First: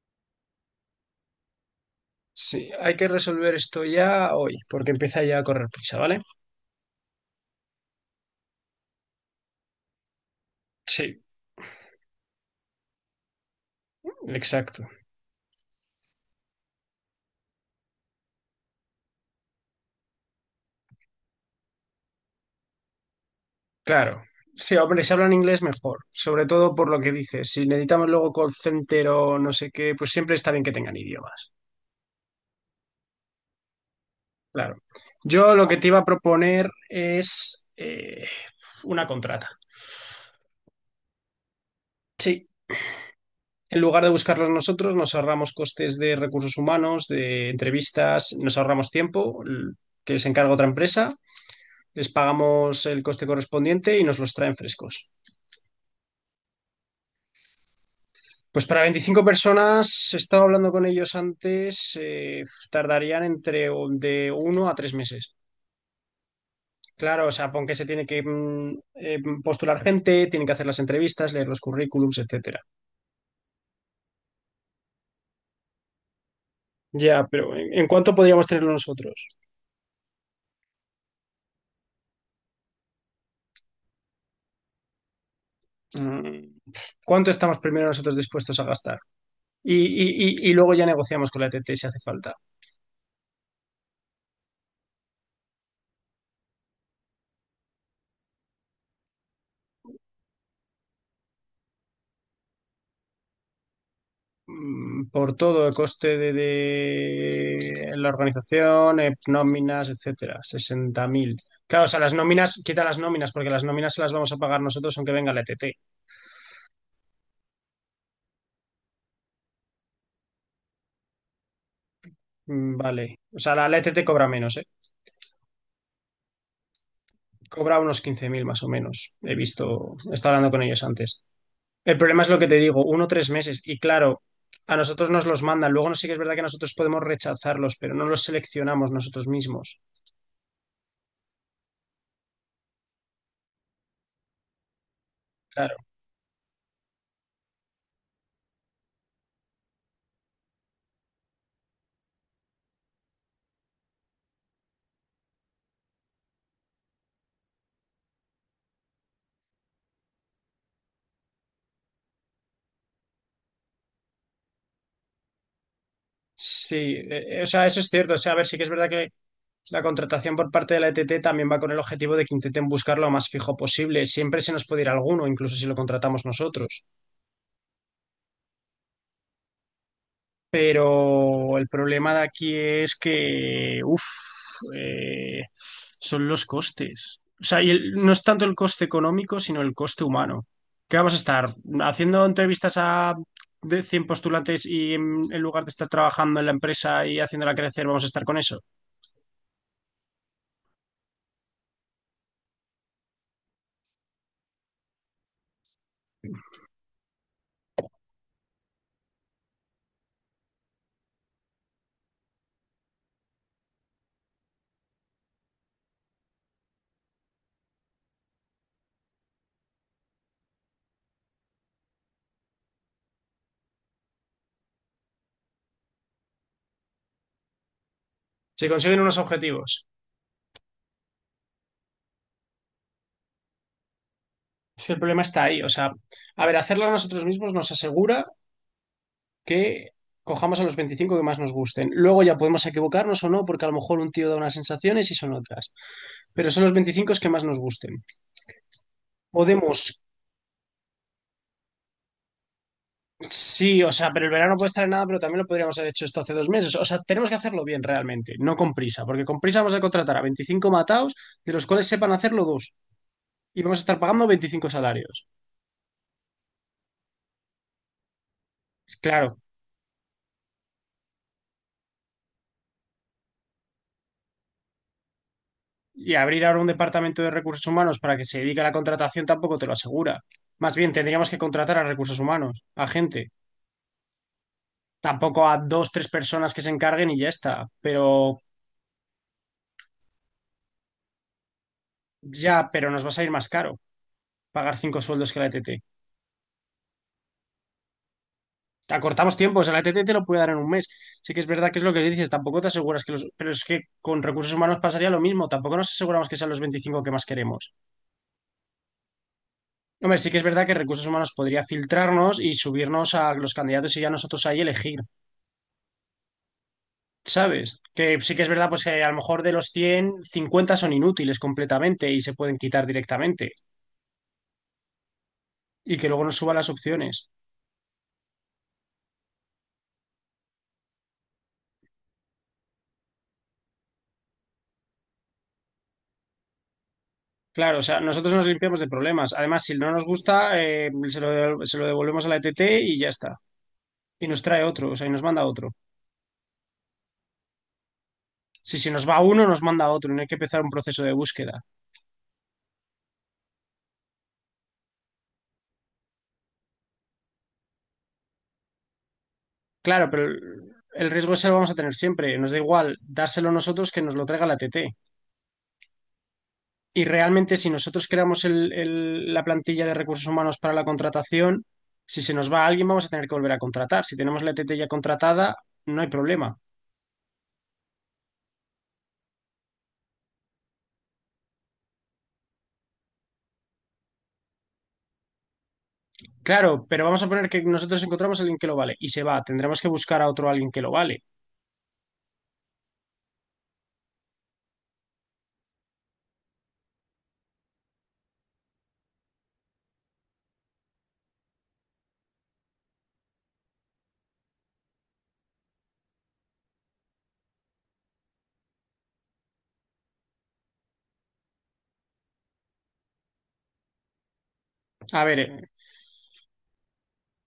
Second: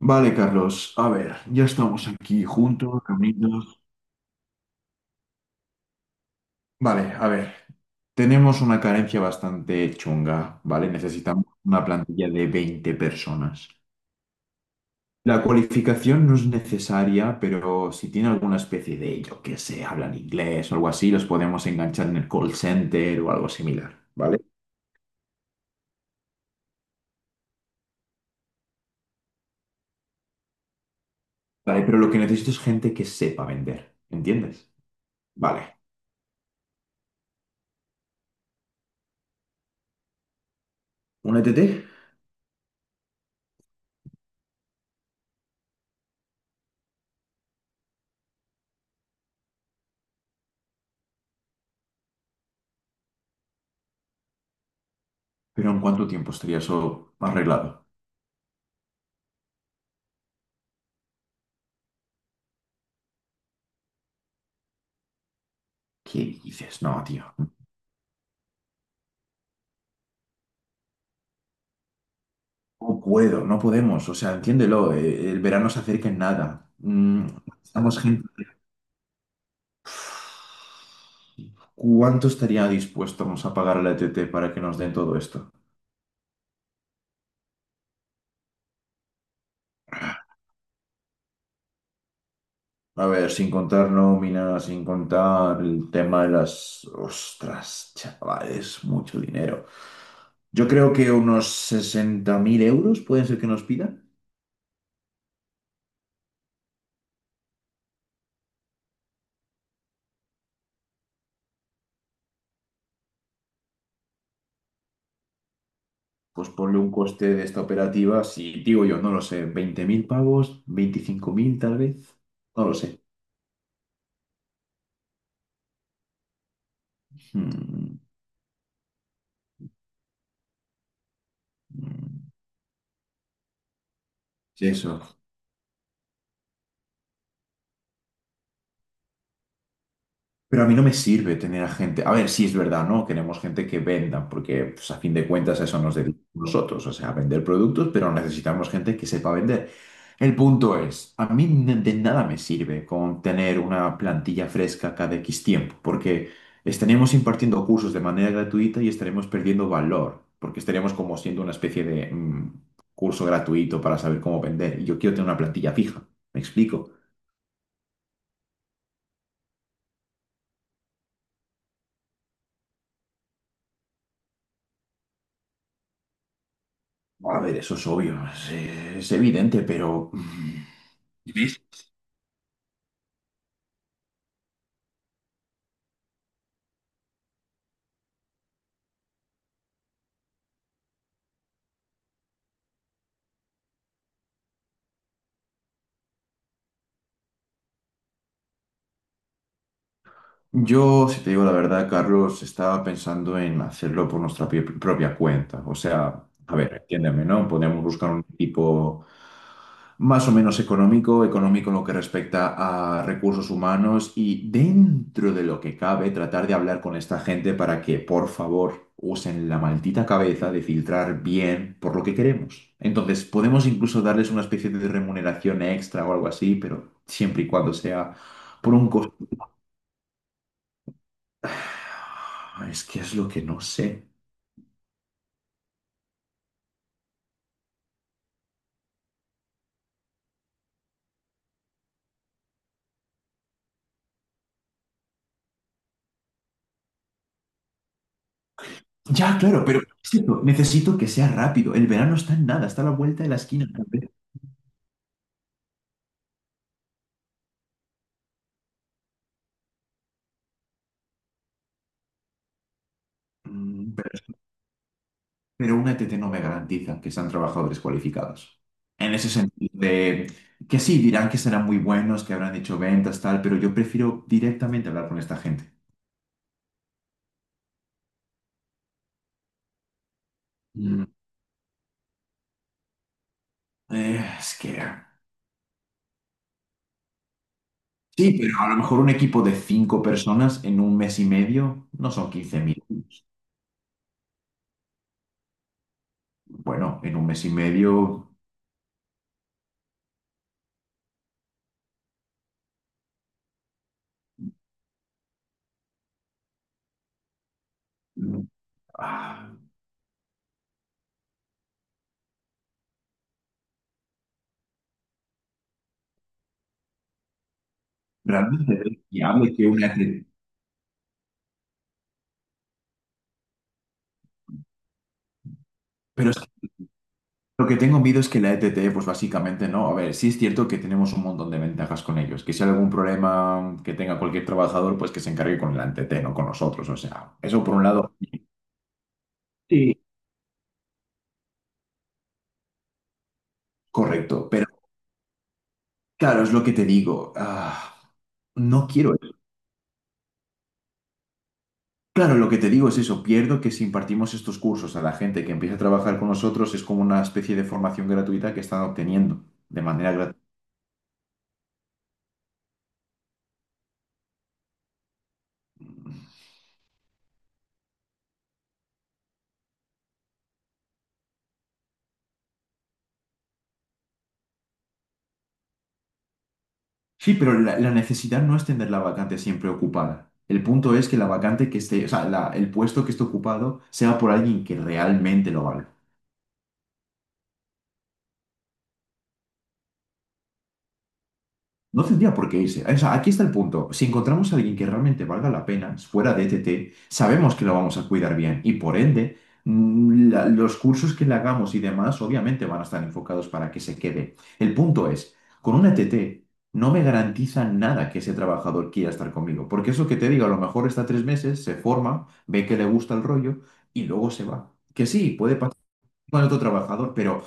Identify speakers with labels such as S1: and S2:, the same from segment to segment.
S1: Vale, Carlos, a ver, ya estamos aquí
S2: Sí, hay
S1: juntos,
S2: que resolver
S1: reunidos.
S2: esto ya hoy, porque empieza ya a correr prisa, ¿vale?
S1: Vale, a ver, tenemos una carencia bastante chunga, ¿vale?
S2: Sí,
S1: Necesitamos una plantilla de 20 personas.
S2: exacto.
S1: La cualificación no es necesaria, pero si tiene alguna especie de, yo que sé, hablan inglés o algo así, los podemos enganchar en el call center o algo similar,
S2: Claro.
S1: ¿vale?
S2: Sí, hombre, si hablan inglés mejor, sobre todo por lo que dices. Si necesitamos luego call center o no sé qué, pues siempre está bien que tengan idiomas.
S1: Vale, pero lo que necesito es gente que sepa vender, ¿entiendes?
S2: Claro. Yo lo que
S1: Vale,
S2: te iba a proponer es una contrata.
S1: un E T? T,
S2: Sí, en lugar de buscarlos nosotros, nos ahorramos costes de recursos humanos, de entrevistas, nos ahorramos tiempo que se encarga otra empresa, les pagamos el coste correspondiente y nos los traen frescos.
S1: pero ¿en cuánto tiempo estaría eso arreglado?
S2: Pues para 25 personas, estaba hablando con ellos antes, tardarían entre de uno a tres meses.
S1: ¿Qué dices? No,
S2: Claro, o
S1: tío.
S2: sea, porque se tiene que postular gente, tienen que hacer las entrevistas, leer los currículums, etcétera.
S1: No puedo, no podemos, o sea, entiéndelo, el verano se acerca en nada.
S2: Ya,
S1: Mm,
S2: pero ¿en
S1: estamos
S2: cuánto
S1: gente.
S2: podríamos tenerlo nosotros?
S1: ¿Cuánto estaría dispuestos a pagar a la ETT para que nos den todo esto?
S2: Mm, ¿Cuánto estamos primero nosotros dispuestos a gastar? Y luego ya negociamos con la ETT si hace falta.
S1: A ver, sin contar nómina, sin contar el tema de las. Ostras, chavales, mucho dinero. Yo creo que unos 60.000 euros pueden ser que nos pidan.
S2: Por todo el coste de la organización, nóminas, etcétera, 60.000. Claro, o sea, las nóminas, quita las nóminas, porque las nóminas se las vamos a pagar nosotros aunque venga la ETT.
S1: Pues ponle un coste de esta operativa, si digo yo, no lo sé, 20.000 pavos, 25.000 tal vez, no lo
S2: Mm.
S1: sé.
S2: Vale. O sea, la ETT cobra menos, ¿eh? Cobra
S1: Hmm.
S2: unos 15.000 más o menos. He visto, he estado hablando con ellos antes. El problema es lo que te digo, uno o tres meses. Y claro,
S1: Sí,
S2: a
S1: eso.
S2: nosotros nos los mandan. Luego no sé, sí que es verdad que nosotros podemos rechazarlos, pero no los seleccionamos nosotros mismos.
S1: Pero a mí no me sirve tener a gente. A ver, sí es verdad, ¿no? Queremos gente que venda, porque pues, a fin de cuentas a
S2: Claro.
S1: eso nos dedicamos nosotros, o sea, a vender productos, pero necesitamos gente que sepa vender. El punto es, a mí de nada me sirve con tener una plantilla fresca cada X tiempo, porque estaremos impartiendo cursos de manera gratuita y estaremos perdiendo valor, porque estaremos como siendo una especie de curso gratuito para saber cómo vender. Y yo quiero tener una plantilla fija, ¿me
S2: Sí,
S1: explico?
S2: o sea, eso es cierto. O sea, a ver, sí que es verdad que la contratación por parte de la ETT también va con el objetivo de que intenten buscar lo más fijo posible. Siempre se nos puede ir alguno, incluso si lo contratamos nosotros.
S1: A ver, eso es obvio, es evidente, pero
S2: Pero el problema de aquí es que, uff, son los costes. O sea, y no es tanto el coste económico, sino el coste humano. ¿Qué vamos a estar haciendo entrevistas a de 100 postulantes y, en lugar de estar trabajando en la empresa y haciéndola crecer, vamos a estar con eso?
S1: yo, si te digo la verdad, Carlos, estaba pensando en hacerlo por nuestra propia cuenta. O sea, a ver, entiéndeme, ¿no? Podemos buscar un equipo más o menos económico, económico en lo que respecta a recursos humanos y dentro de lo que cabe, tratar de hablar con esta gente para que, por favor, usen la maldita cabeza de filtrar bien por lo que queremos. Entonces, podemos incluso darles una especie de remuneración extra o algo así, pero siempre y cuando sea
S2: Se
S1: por un
S2: consiguen
S1: coste.
S2: unos objetivos.
S1: Es que es lo que no sé.
S2: Es que el problema está ahí. O sea, a ver, hacerlo nosotros mismos nos asegura que cojamos a los 25 que más nos gusten. Luego ya podemos equivocarnos o no, porque a lo mejor un tío da unas sensaciones y son otras. Pero son los 25 que más nos gusten.
S1: Ya, claro,
S2: Podemos,
S1: pero es cierto, necesito que sea rápido. El verano está en nada, está a la vuelta de la esquina.
S2: sí, o sea, pero el verano puede estar en nada, pero también lo podríamos haber hecho esto hace dos meses. O sea, tenemos que hacerlo bien realmente, no con prisa, porque con prisa vamos a contratar a 25 matados, de los cuales sepan hacerlo dos. Y vamos a
S1: Mm,
S2: estar pagando
S1: Pero
S2: 25 salarios.
S1: pero una ETT no me garantiza que sean trabajadores cualificados. En ese
S2: Claro.
S1: sentido, de que sí, dirán que serán muy buenos, que habrán hecho ventas, tal, pero yo prefiero directamente hablar con esta gente.
S2: Y abrir ahora un departamento de recursos humanos para que se dedique a la contratación tampoco te lo asegura. Más bien,
S1: Mm,
S2: tendríamos que contratar a recursos humanos, a gente.
S1: es que.
S2: Tampoco, a dos, tres personas que se encarguen y ya está. Pero
S1: Sí, pero a lo mejor un equipo de cinco personas en un mes y medio no son quince
S2: ya,
S1: mil.
S2: pero nos va a salir más caro pagar cinco sueldos que la E T T.
S1: Bueno, en un mes y medio.
S2: Acortamos tiempos, la E T T. te lo puede dar en un mes. Sí que es verdad que es lo que dices, tampoco te aseguras que los... Pero es que con recursos humanos pasaría lo mismo, tampoco nos aseguramos que sean los 25 que más queremos.
S1: mm, ah,
S2: Hombre, sí que es verdad que recursos humanos podría filtrarnos y subirnos a los candidatos y ya nosotros ahí elegir. ¿Sabes? Que sí que es verdad,
S1: Realmente
S2: pues
S1: es
S2: que a lo mejor de
S1: viable
S2: los
S1: que una
S2: cien,
S1: ETT.
S2: 50 son inútiles completamente y se pueden quitar directamente y que luego
S1: Pero
S2: nos
S1: es que
S2: suban las opciones.
S1: lo que tengo miedo es que la ETT, pues básicamente no. A ver, sí es cierto que tenemos un montón de ventajas con ellos. Que si hay algún problema que tenga cualquier trabajador, pues que se encargue con la ETT, no con nosotros. O sea, eso por
S2: Claro, o
S1: un
S2: sea,
S1: lado,
S2: nosotros nos limpiamos de problemas. Además, si no
S1: sí,
S2: nos gusta, se lo devolvemos a la ETT y ya está. Y nos
S1: correcto.
S2: trae
S1: Pero
S2: otro, o sea, y nos manda otro.
S1: claro, es lo que te digo.
S2: Si
S1: No
S2: se nos
S1: quiero
S2: va
S1: eso.
S2: uno, nos manda otro y no hay que empezar un proceso de búsqueda.
S1: Claro, lo que te digo es eso. Pierdo que si impartimos estos cursos a la gente que empieza a trabajar con nosotros, es como una especie de formación gratuita que están obteniendo de
S2: Claro,
S1: manera
S2: pero el riesgo ese lo vamos a tener siempre. Nos da igual dárselo nosotros que nos lo traiga la ETT.
S1: gratuita.
S2: Y realmente, si nosotros creamos la plantilla de recursos humanos para la contratación, si se nos va alguien, vamos a tener que volver a contratar. Si tenemos la ETT ya contratada, no hay problema.
S1: Sí, pero la necesidad no es tener la vacante siempre ocupada. El punto es que la vacante que esté, o sea, el puesto que esté ocupado sea por alguien que realmente lo valga.
S2: Claro, pero vamos a poner que nosotros encontramos a alguien que lo vale y se va. Tendremos que buscar a otro alguien que lo vale.
S1: No tendría por qué irse. O sea, aquí está el punto. Si encontramos a alguien que realmente valga la pena, fuera de ETT, sabemos que lo vamos a cuidar bien y por ende, los cursos que le hagamos y demás, obviamente van a estar enfocados para que se quede. El punto es, con un ETT no me garantiza nada que ese trabajador quiera estar conmigo, porque eso que te digo, a lo mejor está 3 meses, se forma, ve que le gusta el rollo y luego se va. Que
S2: A
S1: sí,
S2: ver,
S1: puede pasar con otro trabajador, pero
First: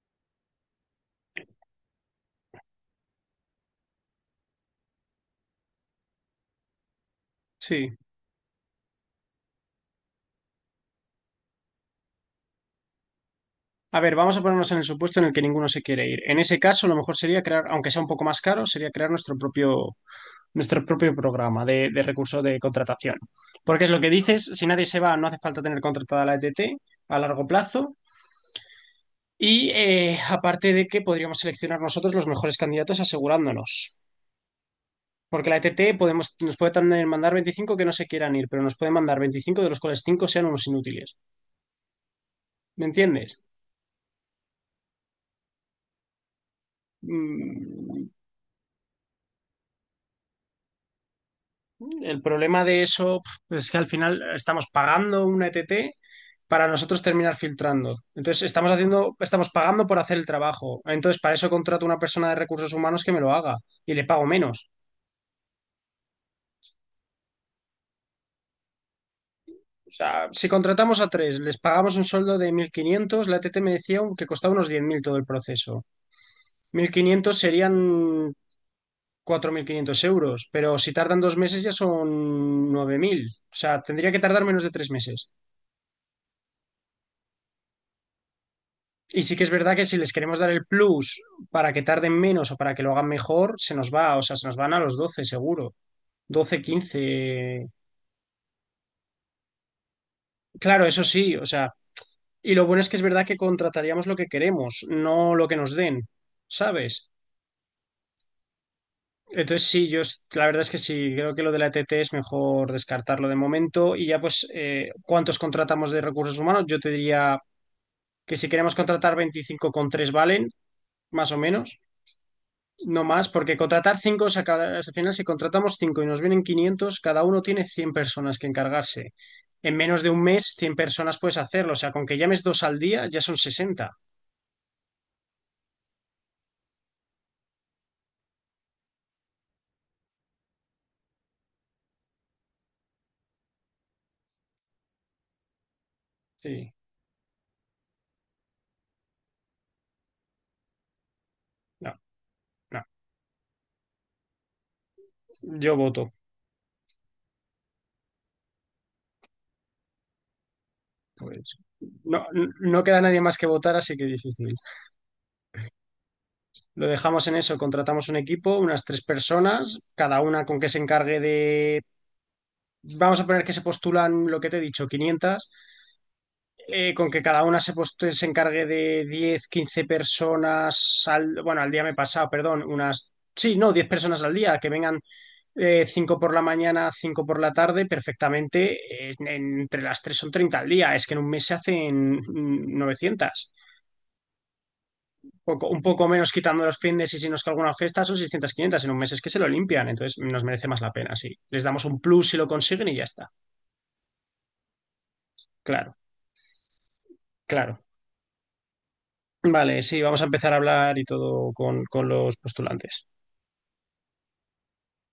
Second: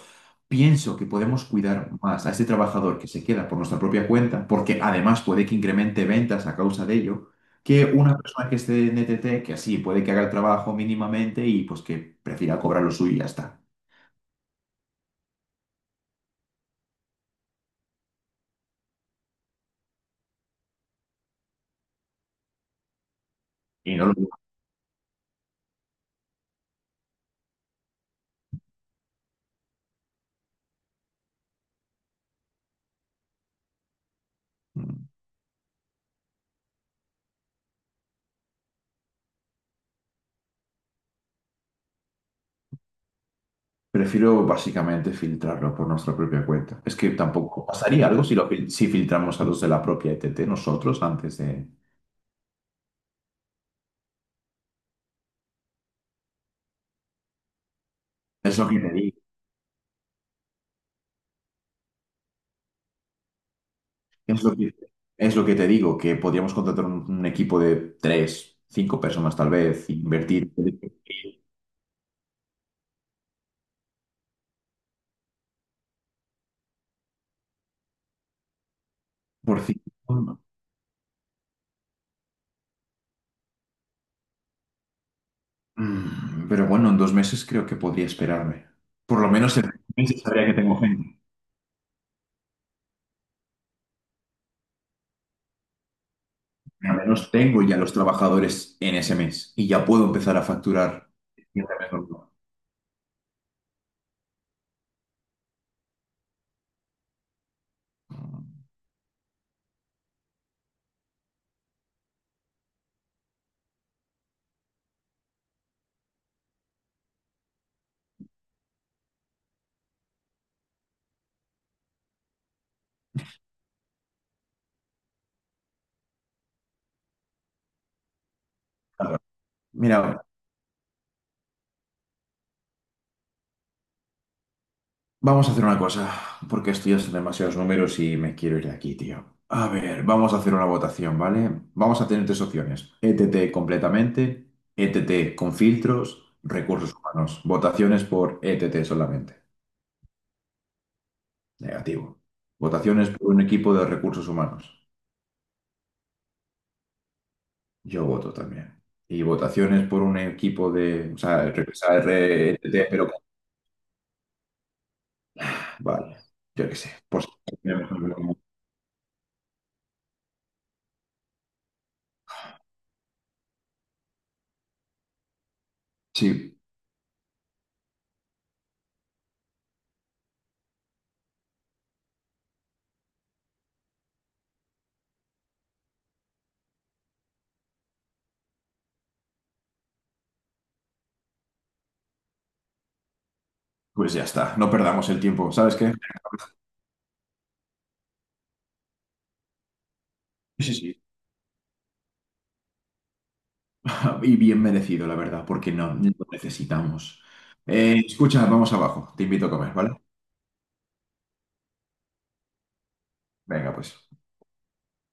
S1: pienso que podemos cuidar más a este trabajador que se queda por nuestra propia cuenta, porque además puede que incremente ventas a causa de ello, que
S2: sí.
S1: una persona que esté en ETT, que así puede que haga el trabajo mínimamente y pues que prefiera cobrar lo suyo y ya está.
S2: A ver, vamos a ponernos en el supuesto en el que ninguno se quiere ir. En ese caso, lo mejor sería crear, aunque sea un poco más caro, sería crear nuestro propio programa de recursos de contratación. Porque es
S1: Y
S2: lo
S1: no
S2: que
S1: lo.
S2: dices, si nadie se va, no hace falta tener contratada la ETT a largo plazo. Y aparte, de que podríamos seleccionar nosotros los mejores candidatos, asegurándonos. Porque la ETT podemos, nos puede también mandar 25 que no se quieran ir, pero nos puede mandar 25 de los cuales 5 sean unos inútiles. ¿Me entiendes?
S1: Prefiero básicamente filtrarlo por nuestra propia cuenta. Es que tampoco
S2: Mm,
S1: pasaría algo si, lo, si filtramos a los de la propia ETT nosotros antes de.
S2: El problema de eso, es que al final estamos pagando una ETT para nosotros terminar filtrando. Entonces
S1: Es lo
S2: estamos
S1: que te
S2: haciendo,
S1: digo.
S2: estamos pagando por hacer el trabajo. Entonces, para eso contrato a una persona de recursos humanos que me lo haga y le pago
S1: Es lo
S2: menos.
S1: que, es lo que te digo, que podríamos contratar un equipo de tres, cinco personas tal vez,
S2: O sea, si
S1: invertir
S2: contratamos a tres, les pagamos un sueldo de 1.500, la ETT me decía que costaba unos 10.000 todo el proceso. 1.500 serían
S1: por
S2: 4.500
S1: cinco.
S2: euros, pero si tardan dos meses ya son 9.000. O sea, tendría que tardar menos de tres meses.
S1: Pero bueno, en 2 meses creo que podría esperarme. Por
S2: Y
S1: lo
S2: sí que es
S1: menos en dos
S2: verdad que si les
S1: meses
S2: queremos
S1: sabría
S2: dar
S1: que
S2: el
S1: tengo gente.
S2: plus para que tarden menos o para que lo hagan mejor, se nos va, o sea, se nos van a los doce seguro, 12
S1: Al menos tengo
S2: quince.
S1: ya los trabajadores en ese mes y ya puedo empezar a
S2: Claro, eso
S1: facturar.
S2: sí, o sea, y lo bueno es que es verdad que contrataríamos lo que queremos, no lo que nos den, ¿sabes? Entonces sí, yo la verdad es que sí, creo que lo de la ETT es mejor descartarlo de momento y ya pues, ¿cuántos contratamos de recursos humanos? Yo te diría que si queremos contratar 25 con 3 valen, más o menos. No más, porque contratar cinco, o sea, al final si contratamos cinco y nos vienen quinientos, cada uno tiene 100 personas que encargarse.
S1: Claro.
S2: En menos de un
S1: Mira,
S2: mes, 100 personas puedes hacerlo. O sea, con que llames dos al día, ya son sesenta.
S1: vamos a hacer una cosa, porque esto ya son demasiados números y me quiero ir de aquí, tío. A ver, vamos a hacer una votación, ¿vale? Vamos a tener tres opciones. ETT completamente, ETT con filtros,
S2: Sí,
S1: recursos humanos. Votaciones por ETT solamente.
S2: no,
S1: Negativo.
S2: no.
S1: Votaciones por un equipo de recursos humanos.
S2: Yo voto.
S1: Yo voto también. Y votaciones por un equipo de. O sea,
S2: Pues
S1: o sea,
S2: no, no
S1: ETT,
S2: queda
S1: pero.
S2: nadie más que votar, así que difícil.
S1: Vale, yo qué
S2: Lo
S1: sé. Pues.
S2: dejamos en eso, contratamos un equipo, unas tres personas, cada una con que se encargue de... Vamos a poner que se postulan lo que te he dicho, quinientas,
S1: Sí,
S2: con que cada una se, pues, se encargue de diez, 15 personas al, bueno, al día me he pasado, perdón, unas, sí, no, 10 personas al día, que vengan, 5 por la mañana, 5 por la tarde, perfectamente, entre las tres son 30 al día, es que en un mes se hacen 900.
S1: pues ya está. No perdamos el tiempo. ¿Sabes
S2: Un
S1: qué?
S2: poco menos quitando los fines y si nos que alguna fiesta, son 600, 500, en un mes es que se lo limpian, entonces nos merece
S1: Sí,
S2: más la
S1: sí.
S2: pena, sí. Les damos un plus si lo consiguen y ya está.
S1: Y bien merecido, la verdad, porque no,
S2: Claro,
S1: no lo necesitamos.
S2: claro.
S1: Escucha, vamos abajo. Te invito a comer,
S2: Vale,
S1: ¿vale?
S2: sí, vamos a empezar a hablar y todo con los postulantes.
S1: Venga, pues.